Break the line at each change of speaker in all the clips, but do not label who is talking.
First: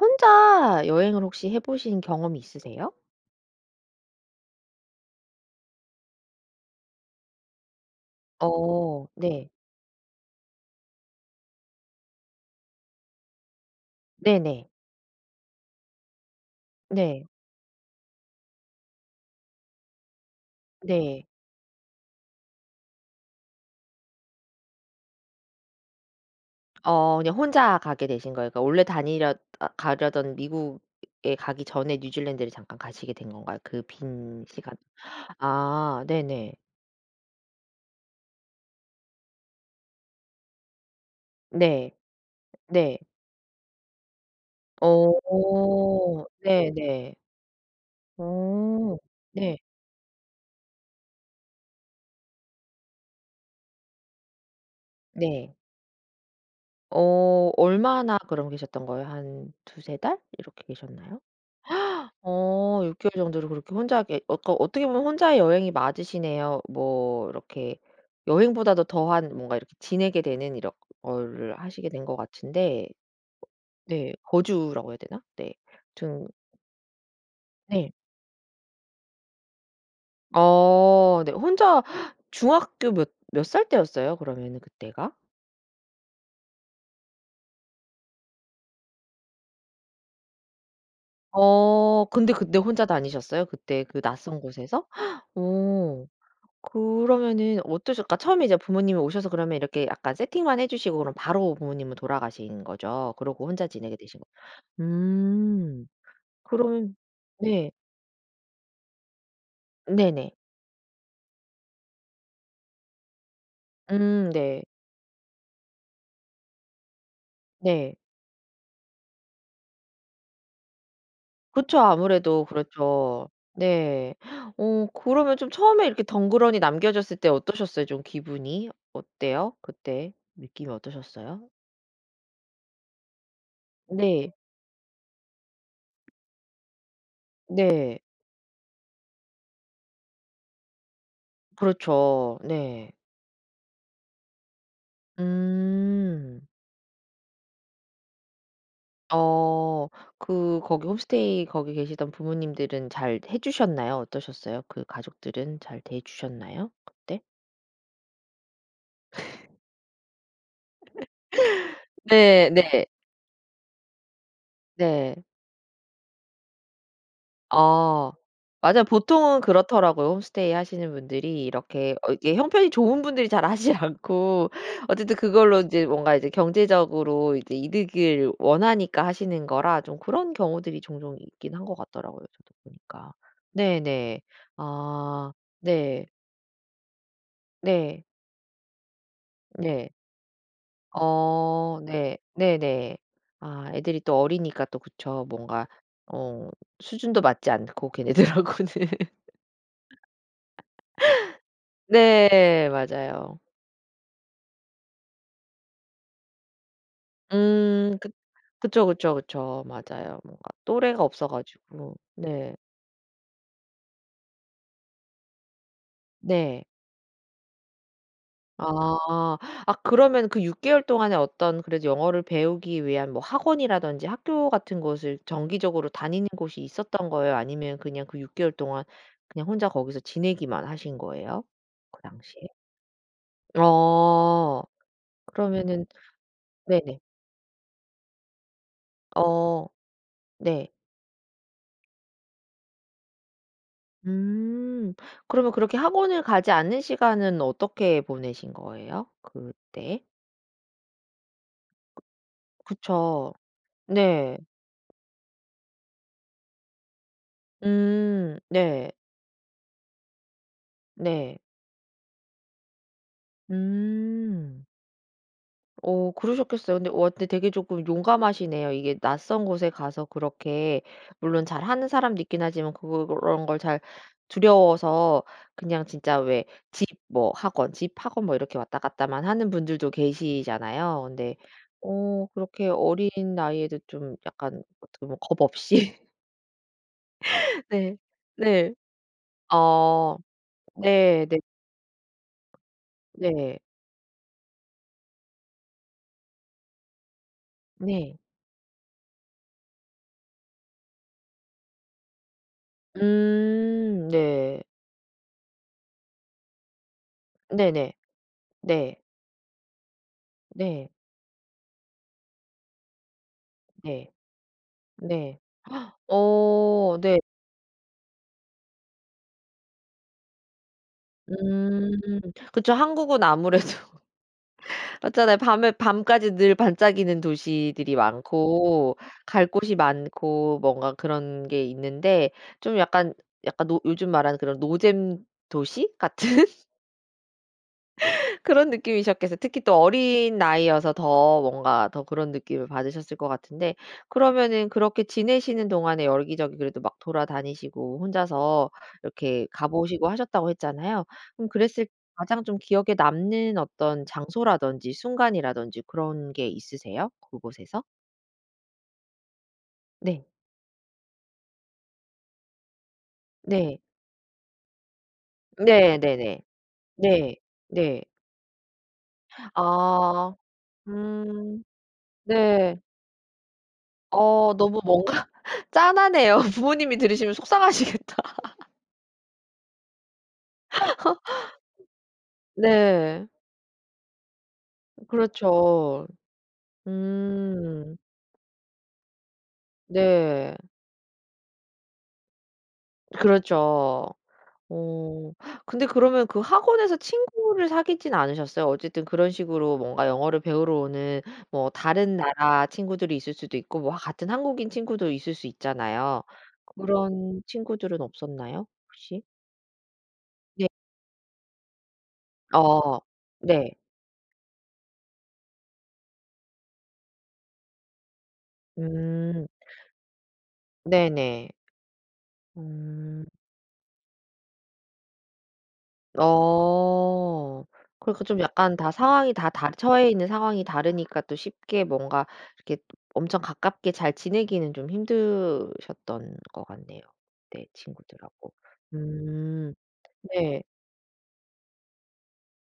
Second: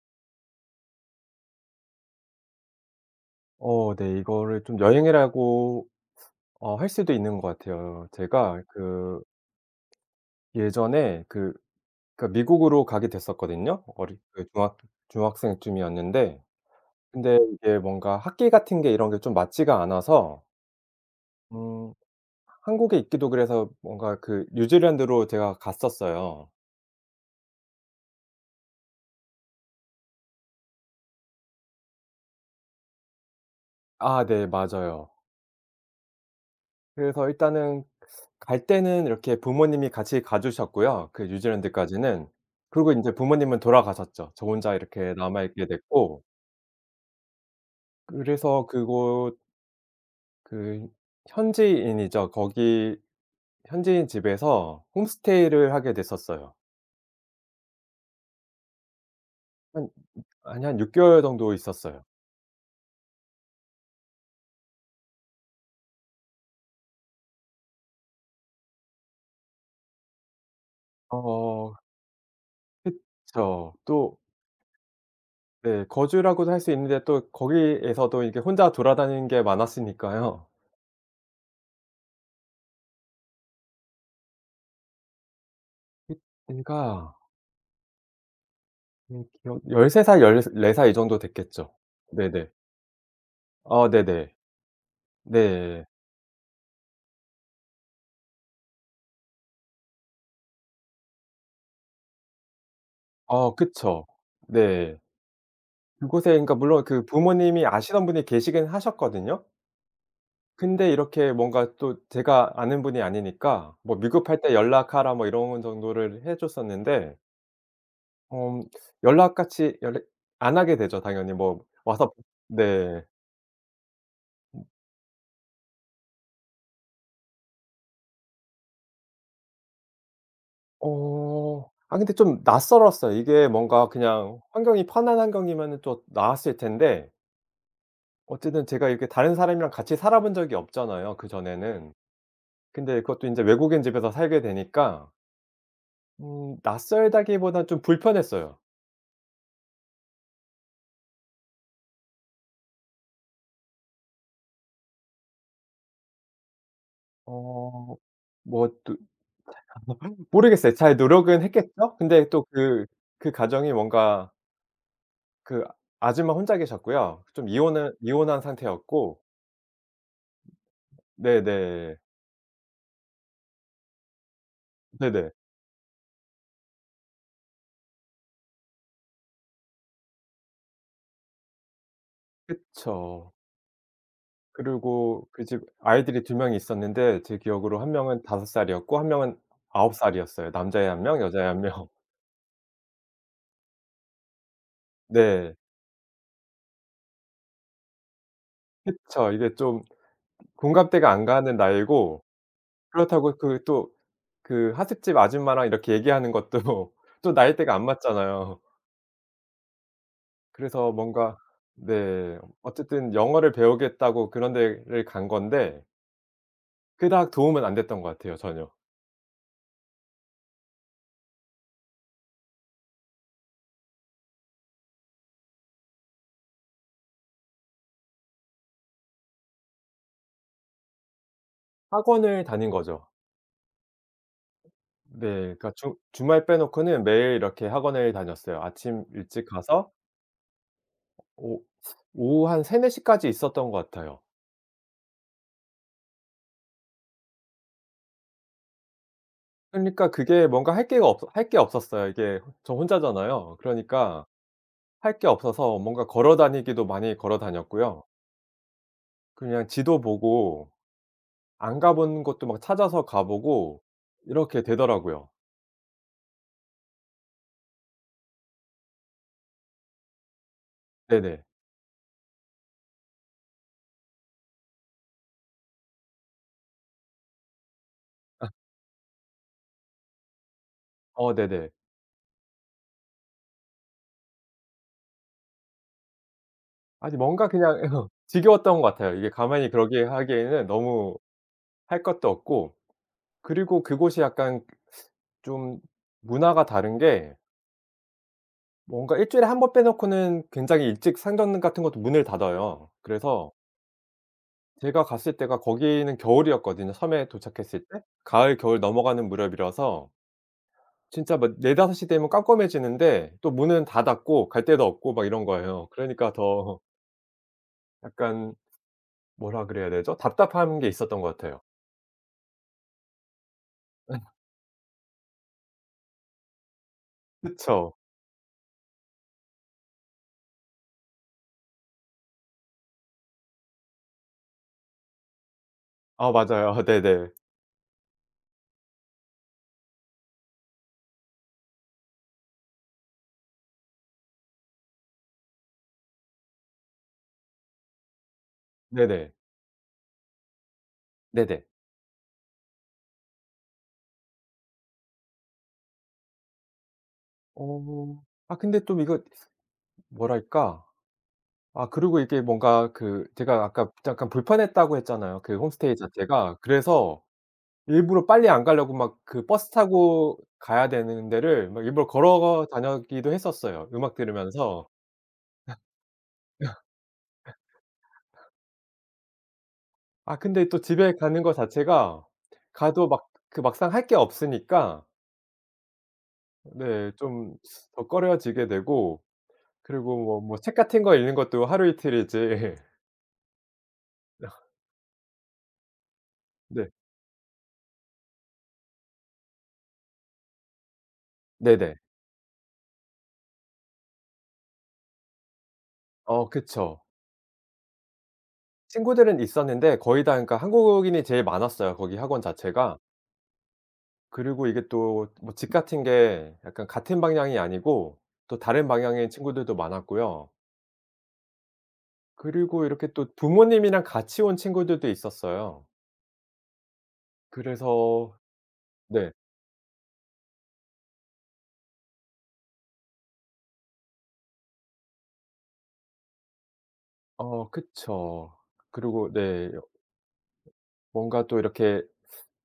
혼자 여행을 혹시 해 보신 경험이 있으세요?
어 네. 이거를 좀 여행이라고 어 할 수도 있는 것 같아요. 제가
어
그
네.
예전에 그 그 미국으로 가게 됐었거든요. 어릴 때
네네.
중학 중학생 쯤이었는데.
네.
근데 이게 뭔가 학기 같은 게 이런 게 좀 맞지가 않아서
네.
음 한국에 있기도 그래서 뭔가 그 뉴질랜드로 제가 갔었어요.
어 그냥 혼자 가게 되신 거예요. 그니까 원래 다니려 어 가려던 미국에 가기 전에 뉴질랜드를 잠깐 가시게 된 건가요? 그
아
빈
네.
시간.
맞아요.
아 네네.
그래서 일단은 갈 때는 이렇게 부모님이 같이 가 주셨고요 그
네.
뉴질랜드까지는. 그리고
네.
인제 부모님은 돌아가셨죠. 저 혼자 이렇게 남아있게 됐고
어 네네.
그래서
어
그곳
네.
그 현지인이죠. 거기 현지인 집에서
네.
홈스테이를 하게 됐었어요.
어 얼마나 그러고 계셨던 거예요? 한
한
2-3 달? 이렇게
아니 한 6
계셨나요?
개월 정도 있었어요.
어 6 개월 정도로 그렇게 혼자 계 어 그 어떻게 보면 혼자 여행이 맞으시네요. 뭐 이렇게 여행보다도 더한 뭔가 이렇게 지내게 되는 이런 거를
어.
하시게 된 것 같은데.
그쵸.
네.
또
거주라고 해야 되나? 네.
네.
좀
거주라고도 할 수 있는데 또
네.
거기에서도 이게 혼자 돌아다니는 게 많았으니까요.
어 네. 혼자 중학교 몇 몇 살 때였어요? 그러면은 그때가?
잇 그니까 음 기억 13 살, 1 4 살 이 정도 됐겠죠.
어 근데
네네.
근데 혼자 다니셨어요 그때
아
그
네네.
낯선 곳에서?
네.
어 그러면은 어떠실까? 처음에 이제 부모님이 오셔서 그러면 이렇게 약간 세팅만 해 주시고 그럼 바로 부모님은 돌아가신 거죠? 그러고
어
혼자 지내게
그쵸.
되신 거
네.
음.
그곳에 그러니까 물론
그러면
그 부모님이
네.
아시던 분이 계시긴 하셨거든요.
네네.
근데 이렇게 뭔가 또 제가 아는 분이 아니니까 뭐
음
"위급할 때
네.
연락하라." 뭐 이런 정도를 해 줬었는데
네.
음 연락같이 연락 안 하게 되죠 당연히. 뭐
그쵸.
와서
아무래도
네.
그렇죠. 네.
음.
어 그러면 좀 처음에 이렇게 덩그러니 남겨졌을 때 어떠셨어요 좀 기분이? 어때요 그때 느낌이 어떠셨어요?
어. 아 근데 좀 낯설었어요. 이게 뭔가
네.
그냥 환경이 편한 환경이면은 또 나았을 텐데
네.
어쨌든 제가 이렇게 다른 사람이랑 같이 살아본 적이 없잖아요 그전에는.
그렇죠. 네.
근데 그것도 인제 외국인 집에서 살게 되니까
음.
음 낯설다기보다 좀 불편했어요.
어 그 거기 홈스테이 거기 계시던 부모님들은 잘 해 주셨나요 어떠셨어요? 그 가족들은 잘 대해주셨나요 그때?
어 뭐 또 제가 뭘 한 모르겠어요. 잘 노력은 했겠죠? 근데 또
네. 네.
그 그 가정이 뭔가
네.
그 아줌마 혼자 계셨고요. 좀 이혼을
아
이혼한
맞아요.
상태였고
보통은 그렇더라고요. 홈스테이 하시는 분들이 이렇게
네네.
어 이게 형편이 좋은 분들이 잘 하지 않고 어쨌든
네네.
그걸로 인제 뭔가 이제 경제적으로 이제 이득을 원하니까 하시는 거라 좀 그런 경우들이 종종 있긴 한 것 같더라고요 저도 보니까.
그쵸.
네네.
그리고
아
그 집
네.
아이들이 2 명이 있었는데 제 기억으로 1
네.
명은 5 살이었고 1 명은
네.
9 살이었어요. 남자애 1 명, 여자애 1
어
명.
네. 네네. 아 애들이 또 어리니까 또 그쵸.
네.
뭔가 어 수준도 맞지 않고 걔네들하고는.
그쵸. 이게 좀 공감대가 안 가는 나이고
네.
그렇다고
맞아요.
그 또 그 하숙집 아줌마랑 이렇게 얘기하는 것도 또 나이대가 안
음 그
맞잖아요.
그쵸, 그쵸, 그쵸. 맞아요 뭔가
그래서
또래가 없어
뭔가
가지고.
네.
네.
어쨌든 영어를 배우겠다고 그런 데를 간 건데
네.
그닥 도움은 안 됐던 것 같아요 전혀.
아. 아 그러면은 그 6 개월 동안에 어떤 그래도 영어를 배우기 위한 뭐 학원이라든지 학교 같은 곳을 정기적으로 다니는 곳이 있었던 거예요 아니면 그냥 그 6 개월 동안 그냥 혼자 거기서 지내기만 하신 거예요 그 당시에?
학원을 다닌 거죠.
아
네. 그러니까
그러면은
주 주말
네네.
빼놓고는 매일 이렇게 학원을 다녔어요. 아침 일찍
어
가서
네.
오 오후 한 3-4 시까지 있었던 것 같아요.
음 그러면 그렇게 학원을 가지 않는 시간은 어떻게 보내신 거예요? 그때?
그러니까 그게 뭔가 할 게가 없어 할 게 없었어요. 이게 어 저
그쵸.
혼자잖아요. 그러니까
네.
할 게 없어서 뭔가 걸어 다니기도 많이 걸어 다녔고요.
음 네.
그냥 지도 보고
네.
안 가 본 곳도 막 찾아서 가 보고 이렇게
음.
되더라고요.
어 그러셨겠어요. 근데 와 근데 되게 조금 용감하시네요. 이게 낯선 곳에 가서 그렇게
네네.
물론 잘하는 사람도 있긴 하지만 그런 걸 잘 두려워서 그냥 진짜 왜 집 뭐 학원 집 학원 뭐 이렇게 왔다 갔다만 하는 분들도 계시잖아요.
어
근데
네네.
어 그렇게 어린 나이에도 좀 약간 어떻게 보면 겁 없이
아니 뭔가 그냥
네. 네.
지겨웠던 것 같아요. 이게 가만히 그렇게
어
하기에는 너무
네네.
할 것도 없고.
네.
그리고 그곳이 약간 좀 문화가 다른 게
네.
뭔가 1 주일에 1 번 빼 놓고는 굉장히 일찍 상점 같은 것도 문을 닫아요. 그래서
음 네.
제가 갔을 때가 거기는 겨울이었거든요 섬에 도착했을
네네.
때. 가을, 겨울
네.
넘어가는 무렵이라서
네.
진짜 막 4-5 시 되면 깜깜해지는데 또 문은 다
네.
닫고 갈 데도 없고 막
네.
이런 거예요. 그러니까 더
어 네.
약간 뭐라 그래야 되죠? 답답한 게 있었던 것 같아요.
음 그쵸. 한국은 아무래도 맞잖아요. 밤에 밤까지 늘 반짝이는
그쵸?
도시들이 많고 갈 곳이 많고 뭔가 그런 게 있는데 좀 약간 약간 노 요즘 말하는 그런 노잼 도시
어
같은
맞아요. 허 네네.
그런 느낌이셨겠어 특히 또 어린 나이여서 더 뭔가 더 그런 느낌을 받으셨을 것 같은데 그러면은 그렇게 지내시는 동안에 여기저기 그래도 막 돌아다니시고 혼자서
네네.
이렇게 가 보시고 하셨다고 했잖아요. 그럼
네네.
그랬을 가장 좀 기억에 남는 어떤 장소라든지 순간이라든지 그런 게 있으세요 그 곳에서?
어 아 근데 좀 이거
네.
뭐랄까? 아 그리고 이게 뭔가 그 제가
네.
아까 잠깐 불편했다고 했잖아요 그 홈스테이
네. 네네.
자체가. 그래서
네. 네.
일부러 빨리 안 가려고 막 그 버스
아.
타고 가야 되는
음.
데를 막 일부러 걸어
네.
다녔기도 했었어요 음악
어 너무
들으면서.
뭔가 짠하네요. 부모님이 들으시면 속상하시겠다.
아 근데 또 집에 가는 거 자체가 가도 막
네.
그 막상 할 게 없으니까
그렇죠.
네. 좀
음.
더 꺼려지게 되고 그리고 뭐
네.
뭐 책 같은 거 읽는 것도 하루 이틀이지
그렇죠. 어 근데 그러면 그
네.
학원에서 친구를 사귀진 않으셨어요? 어쨌든 그런 식으로 뭔가 영어를 배우러 오는 뭐
네네.
다른 나라 친구들이 있을 수도 있고 뭐 같은 한국인 친구도 있을 수 있잖아요.
어 그쵸.
그런 친구들은 없었나요? 혹시?
친구들은 있었는데 거의 다 그러니까
네.
한국인이 제일 많았어요 거기 학원
어
자체가.
네.
그리고 이게 또 뭐 집 같은 게 약간 같은 방향이 아니고 또 다른 방향의
음.
친구들도 많았고요.
네네.
그리고 이렇게
음.
또 부모님이랑 같이 온 친구들도 있었어요.
어 그 그
그래서
좀 약간 다
네.
상황이 다 다 처해 있는 상황이 다르니까 또 쉽게 뭔가 이렇게 엄청 가깝게 잘 지내기는 좀 힘드셨던 것 같네요. 네
어 그쵸.
친구들하고.
그리고 네
음
요
네.
뭔가 또 이렇게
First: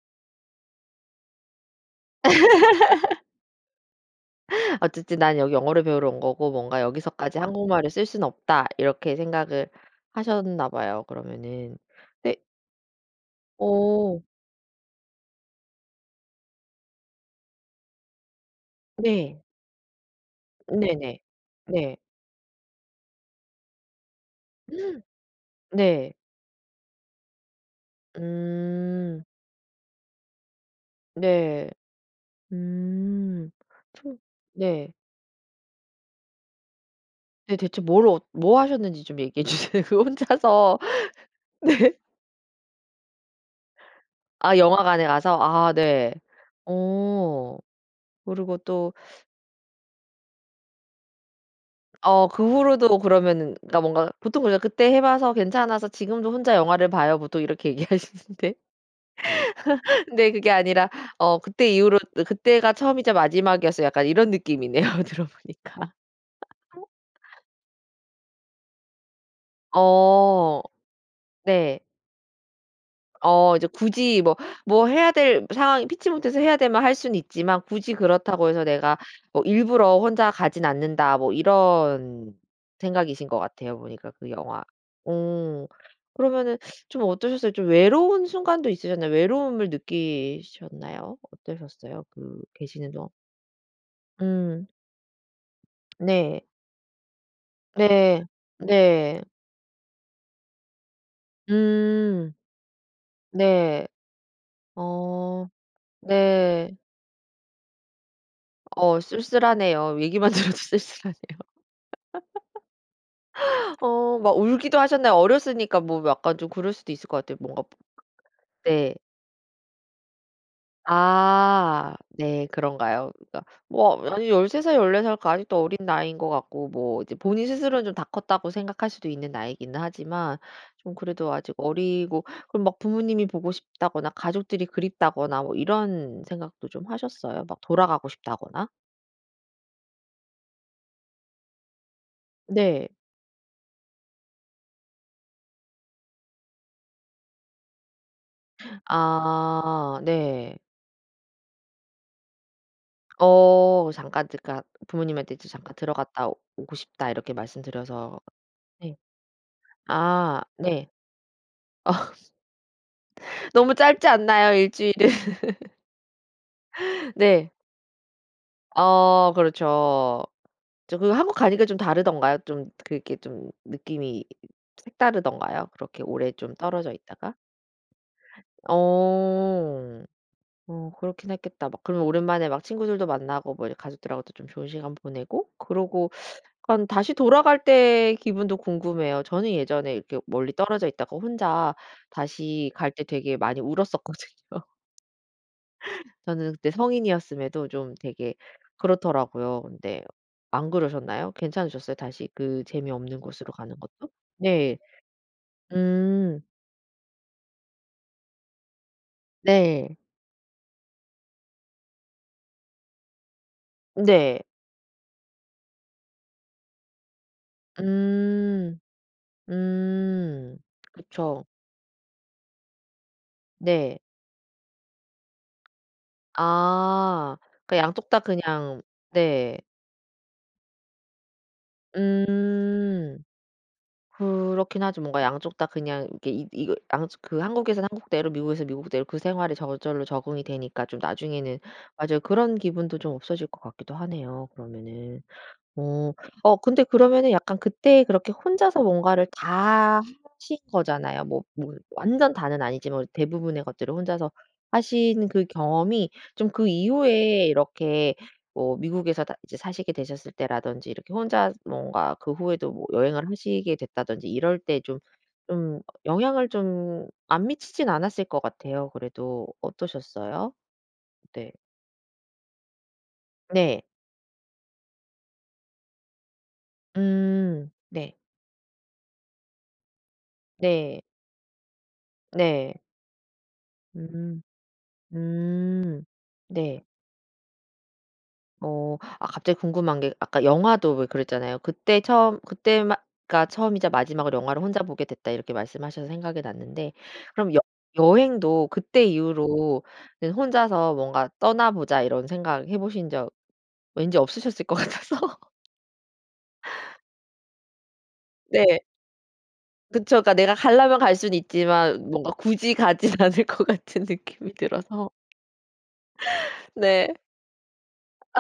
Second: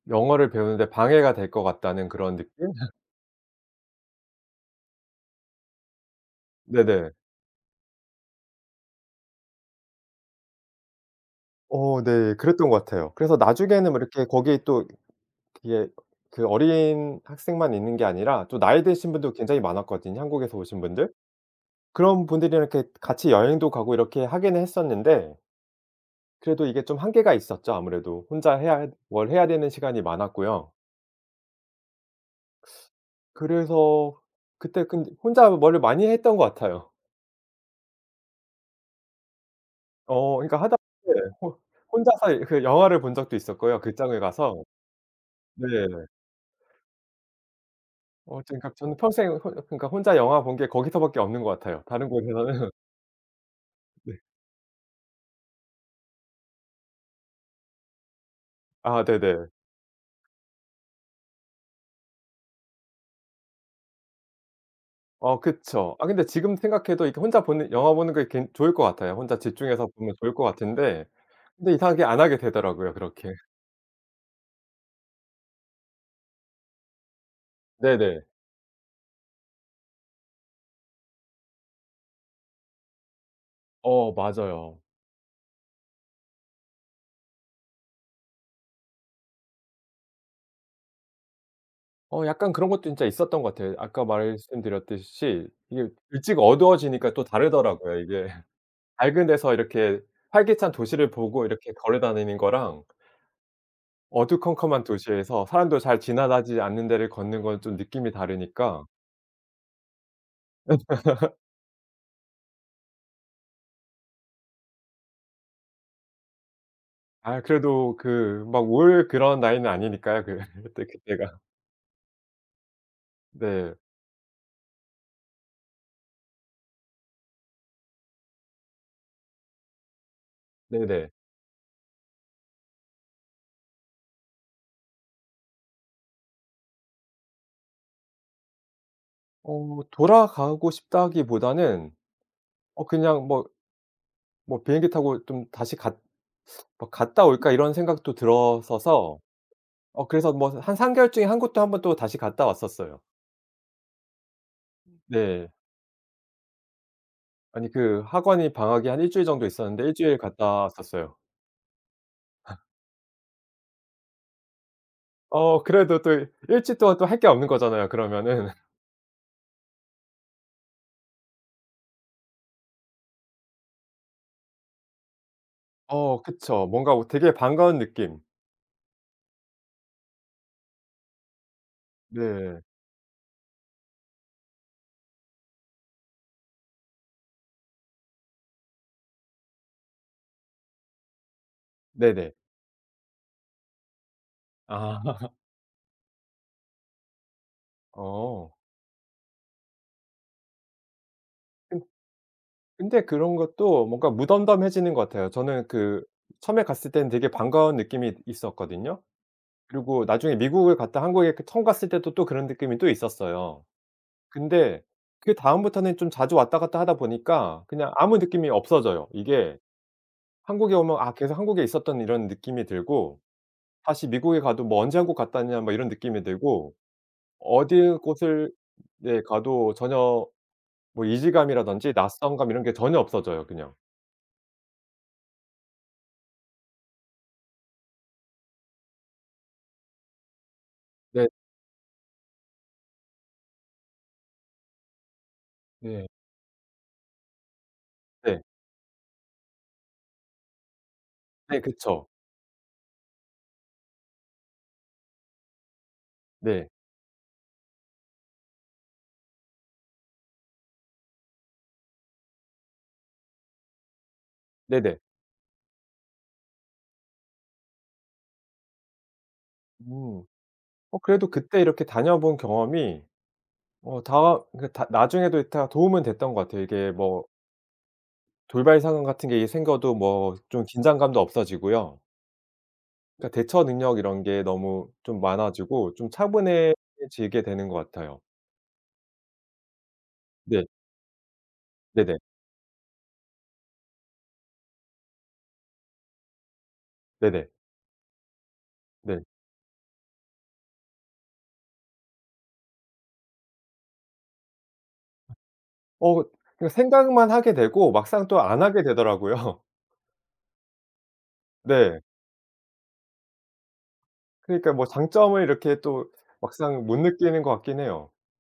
영어를 배우는 데 방해가 될 것 같다는 그런 느낌?
'어쨌든 난 여기 영어를 배우러 온 거고 뭔가
네네.
여기서까지 한국말을 쓸 수는 없다.' 이렇게 생각을 하셨나 봐요 그러면은.
어 네.
근데
그랬던 것 같아요. 그래서 나중에는 뭐
어.
이렇게 거기에 또 그게 그 어린 학생만 있는 게 아니라 또 나이 드신 분도
네.
굉장히 많았거든요, 한국에서 오신 분들.
네네. 네.
그런 분들이랑 이렇게 같이 여행도 가고 이렇게 하기는 했었는데
네.
그래도 이게 좀 한계가 있었죠 아무래도. 혼자 해야
음.
뭘 해야 되는 시간이 많았고요.
네. 음.
그래서
저
그때
네.
근데 혼자 뭐를 많이 했던 것 같아요.
네. 대체 뭘 어 뭐 하셨는지 좀 얘기해 주세요. 그
어. 그러니까
혼자서
하다못해 혼
네.
혼자서 이 그 영화를 본 적도 있었고요, 극장을
아
가서.
영화관에 가서?
네.
아 네. 어.
어
그리고
저는 그러니까
또
저는 평생 혼 그러니까 혼자 영화 본 게 거기서밖에 없는 것 같아요. 다른
어 그
곳에서는
후로도 그러면은 그러니까 뭔가
네.
보통 그냥 "그때 해 봐서 괜찮아서 지금도 혼자 영화를 봐요." 보통 이렇게 얘기하시는데
아 네네.
근데 그게 아니라 어 그때 이후로 "그때가 처음이자 마지막이었어." 약간 이런 느낌이네요, 들어
어
보니까.
그쵸. 아 근데 지금 생각해도 이렇게 혼자 보는 영화 보는 게 굉 좋을 것 같아요. 혼자 집중해서 보면 좋을 것
어.
같은데 근데
네.
이상하게 안 하게 되더라고요 그렇게.
어 이제 굳이 뭐 뭐 '해야 될 상황이 피치 못해서 해야 되면 할 수는 있지만 굳이
네네.
그렇다고 해서 내가 뭐 일부러 혼자 가진 않는다.' 뭐 이런 생각이신 것 같아요, 보니까
어
그 영화.
맞아요.
오. 그러면은 좀 어떠셨어요, 좀 외로운 순간도 있으셨나요? 외로움을 느끼셨나요? 어떠셨어요,
어
그
약간 그런 것도
계시는
진짜
동안?
있었던 것 같아요. 아까
음.
말씀드렸듯이 이게 일찍
네.
어두워지니까 또 다르더라고요
네.
이게.
네.
밝은 데서 이렇게 활기찬 도시를 보고 이렇게
음.
걸어다니는 거랑
네.
어두컴컴한 도시에서
어.
사람들 잘 지나가지
네.
않는 데를 걷는 건 좀 느낌이 다르니까
어 쓸쓸하네요. 얘기만 들어도 쓸쓸하네요. 어 막 울기도 하셨나요? 어렸으니까 뭐 약간 좀 그럴 수도 있을 것 같아요
아
뭔가.
그래도 그 막
네.
울 그런 나이는 아니니까요, 그 그때 그때가.
아. 네. 그런가요? 그러니까
네.
뭐 아니 13 살, 14 살 그 아직도 어린 나이인 것 같고 뭐 이제 본인 스스로는 좀 다 컸다고 생각할 수도 있는 나이긴 하지만 좀
네네.
그래도 아직 어리고 그럼 막 부모님이 보고 싶다거나 가족들이 그립다거나 뭐 이런 생각도 좀 하셨어요? 막 돌아가고 싶다거나?
어 돌아가고 싶다기보다는 어
네.
그냥 뭐 뭐 '비행기 타고 좀 다시 갔 뭐 갔다 올까?' 이런 생각도 들었어서
아
어 그래서 뭐
네.
한 3 개월 중에 한국도 1 번 또 다시 갔다 왔었어요.
어 잠깐 그러니까 부모님한테 이제
네.
"잠깐 들어갔다 오고 싶다." 이렇게
아니 그
말씀드려서
학원이 방학이
네.
한 1 주일 정도 있었는데 1 주일
아
갔다
네.
갔어요.
어. 너무 짧지 않나요 1 주일은?
어 그래도 또 1 주일 동안 할 게 없는
네.
거잖아요 그러면은.
어 그렇죠. 저 그 한국 가니까 좀 다르던가요? 좀 그렇게 좀 느낌이 색다르던가요 그렇게
어
오래 좀
그쵸.
떨어져
뭔가 우
있다가?
되게 반가운 느낌.
어. 어 그렇긴 했겠다. 막 그러면 오랜만에
네.
막 친구들도 만나고 뭐 이제 가족들하고도 좀 좋은 시간 보내고 그러고 그럼 다시 돌아갈 때의 기분도 궁금해요. 저는 예전에 이렇게 멀리 떨어져 있다가 혼자
네네.
다시 갈 때 되게 많이 울었었거든요.
아.
저는 그때 성인이었음에도 좀 되게
어.
그렇더라고요. 근데 안 그러셨나요?
그
괜찮으셨어요 다시 그
근데
재미없는
그런
곳으로 가는
것도
것도?
뭔가
네.
무덤덤해지는 것 같아요. 저는 그
음.
처음에 갔을 때는 되게 반가운 느낌이 있었거든요.
네.
그리고 나중에 미국을 갔다 한국에 이렇게 처음 갔을 때도 또 그런 느낌이 또 있었어요.
네.
근데 그 다음부터는 좀 자주 왔다 갔다 하다 보니까 그냥 아무 느낌이
음.
없어져요. 이게
음.
한국에 오면 아 계속
그쵸.
한국에 있었던 이런 느낌이 들고
네.
다시 미국에 가도 뭐 '언제 한국 갔다 왔냐?' 뭐 이런 느낌이 들고
아. 그
어드
양쪽 다
곳을
그냥
네
네.
가도 전혀 뭐 이질감이라든지 낯선감 이런 게 전혀
음.
없어져요 그냥.
그렇긴 하죠. 뭔가 양쪽 다 그냥 이렇게 이 이걸 양쪽 그 한국에서는 한국대로 미국에서 미국대로 그 생활에 저절로 적응이 되니까 좀
네.
나중에는 맞아요 그런 기분도 좀 없어질 것 같기도 하네요 그러면은.
네.
어. 어 근데 그러면은 약간 그때 그렇게
네.
혼자서 뭔가를 다 하신 거잖아요. 뭐
네.
뭐
그쵸.
완전 다는 아니지만 대부분의 것들을 혼자서 하신 그 경험이 좀
네.
그 이후에 이렇게 뭐 미국에서 다 이제 사시게 되셨을 때라든지 이렇게 혼자 뭔가 그 후에도 뭐 여행을 하시게 됐다든지 이럴 때
네네.
좀, 좀 영향을 좀 안 미치지는 않았을 것 같아요 그래도.
음.
어떠셨어요?
어 그래도
네.
그때 이렇게 다녀 본 경험이
네.
어 다 그러니까 다 나중에도 이 다 도움은 됐던 것 같아요. 이게 뭐
음. 네.
돌발 상황 같은 게 이제 생겨도 뭐 좀
네.
긴장감도 없어지고요.
네.
그러니까 대처 능력 이런
음.
게 너무 좀 많아지고
음.
좀
네.
차분해지게 되는 것 같아요.
어. 아 갑자기 궁금한 게 아까
네.
영화도 왜 그랬잖아요. 그때
네네.
처음 그때 마 가 "처음이자 마지막으로 영화를 혼자 보게 됐다." 이렇게 말씀하셔서 생각이 났는데
네네.
그럼 여 여행도 그때
네.
이후로는 '혼자서 뭔가 떠나 보자.' 이런 생각해 보신 적 왠지 없으셨을 것 같아서
어 그 그 생각만 하게 되고 막상 또 안
네.
하게 되더라고요.
그쵸. 그러니까 내가 가려면 갈 수는
네.
있지만 뭔가 굳이 가진 않을 것 같은 느낌이
그러니까 뭐
들어서.
장점을 이렇게 또 막상 못
네.
느끼는 것 같긴 해요.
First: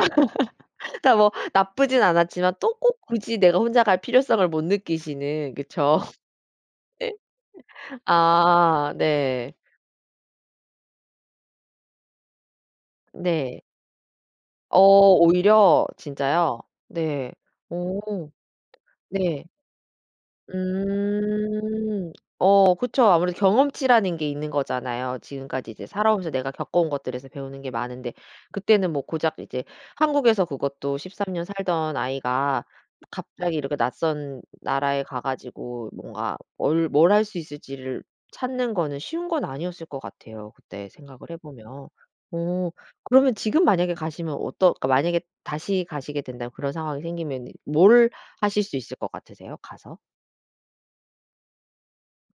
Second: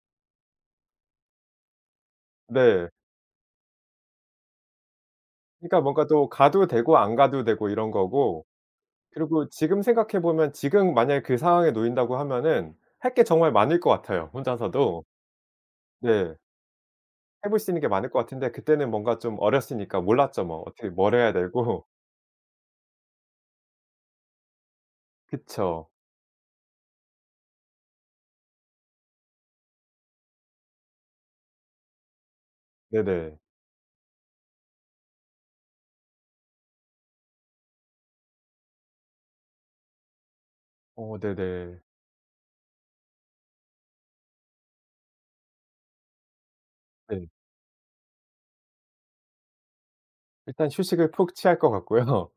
그러니까 뭐 나쁘진 않았지만 또
네.
꼭 굳이 내가 혼자 갈 필요성을 못 느끼시는
그러니까
그쵸?
뭔가 또 가도 되고
예.
안 가도 되고 이런 거고
아
그리고
네.
지금 생각해 보면 지금 만약에 그 상황에 놓인다고 하면은 할 게 정말
네.
많을 것 같아요
어
혼자서도.
오히려?
네.
진짜요? 네.
해 볼 수 있는 게 많을 것
오.
같은데 그때는 뭔가 좀
네.
어렸으니까 몰랐죠 뭐 어떻게 뭘 해야 되고.
음. 어 그쵸. 아무래도 경험치라는 게 있는 거잖아요. 지금까지 이제
그쵸.
살아오면서 내가 겪어온 것들에서 배우는 게 많은데 그때는 뭐 고작 이제 한국에서 그것도 13 년 살던 아이가
네네.
갑자기 이렇게 낯선 나라에 가 가지고 뭔가 뭘 뭘 할 수 있을지를 찾는 거는 쉬운 건 아니었을 것 같아요 그때
어
생각을 해
네네.
보면. 어 그러면 지금 만약에 가시면 어떠 그러니까 만약에 다시 가시게 된다면 그런 상황이
네.
생기면은 뭘 하실 수 있을 것 같으세요 가서?
일단 휴식을 푹 취할 것 같고요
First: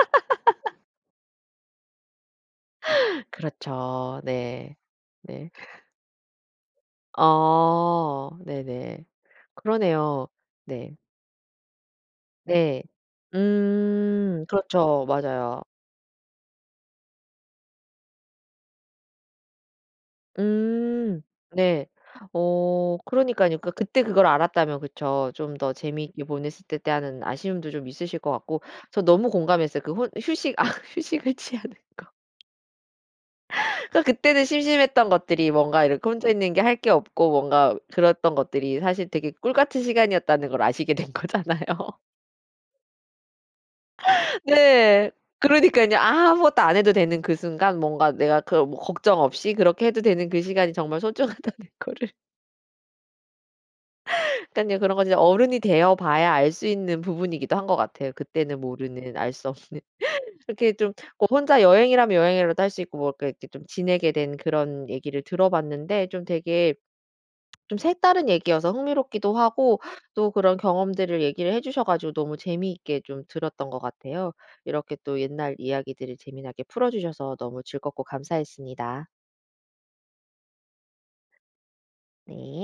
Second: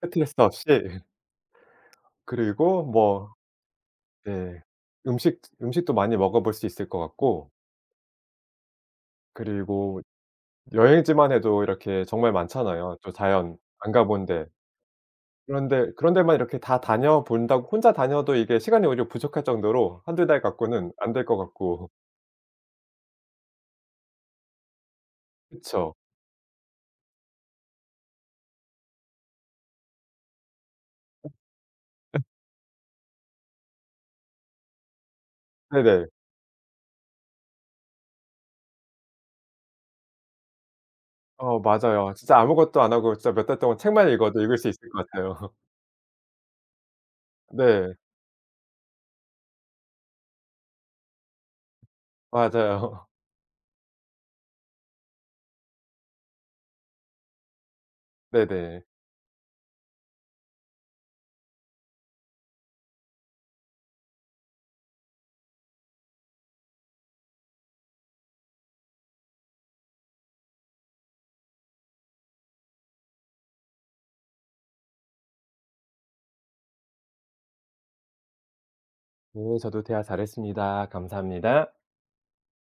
스트레스 없이. 그리고 뭐
그렇죠.
네
네.
음식 즈
네.
음식도 많이 먹어볼 수 있을 것 같고
어. 네네.
그리고
그러네요. 네.
여행지만 해도 이렇게 정말
네.
많잖아요 저 자연, 안 가 본
음
데
그렇죠. 맞아요.
그런 데 그런 데만 이렇게 다 다녀 본다고 혼자 다녀도 이게 시간이 오히려 부족할 정도로 1-2 달 갖고는 안
음.
될 것
네.
같고.
어 그러니깐요. 그러니까 그때 그걸 알았다면 그쵸? '좀 더
그쵸?
재미있게 보냈을 텐데.' 하는 아쉬움도 좀 있으실 것 같고 저 너무 공감했어요 그 혼 휴식 아
음.
휴식을 취하는 거.
예.
그러니까 그때는 심심했던 것들이 뭔가 이렇게
네네.
혼자 있는 게 할 게 없고 뭔가 그랬던 것들이 사실 되게 꿀 같은 시간이었다는 걸 아시게 된
어
거잖아요.
맞아요. 진짜 아무것도 안 하고 진짜 몇 달 동안 책만 읽어도 읽을 수 있을 것
네.
같아요.
그러니깐요. 아무것도 안 해도 되는 그 순간
네.
뭔가 내가 그 뭐 걱정 없이 그렇게 해도 되는 그 시간이 정말 소중하다는 거를
맞아요.
그러니깐요. 그런 건 이제 어른이 되어 봐야 알 수 있는 부분이기도 한 것 같아요 그때는
네네.
모르는 알 수 없는. 그렇게 좀 뭐 혼자 여행이라면 여행이라도 할 수 있고 뭐 이렇게 좀 지내게 된 그런 얘기를 들어 봤는데 좀 되게 좀 색다른 얘기여서 흥미롭기도 하고 또 그런 경험들을 얘기를 해 주셔 가지고 너무 재미있게 좀 들었던 것 같아요. 이렇게 또 옛날 이야기들을 재미나게 풀어 주셔서 너무 즐겁고 감사했습니다.
네. 저도 대화 잘했습니다. 감사합니다.
네.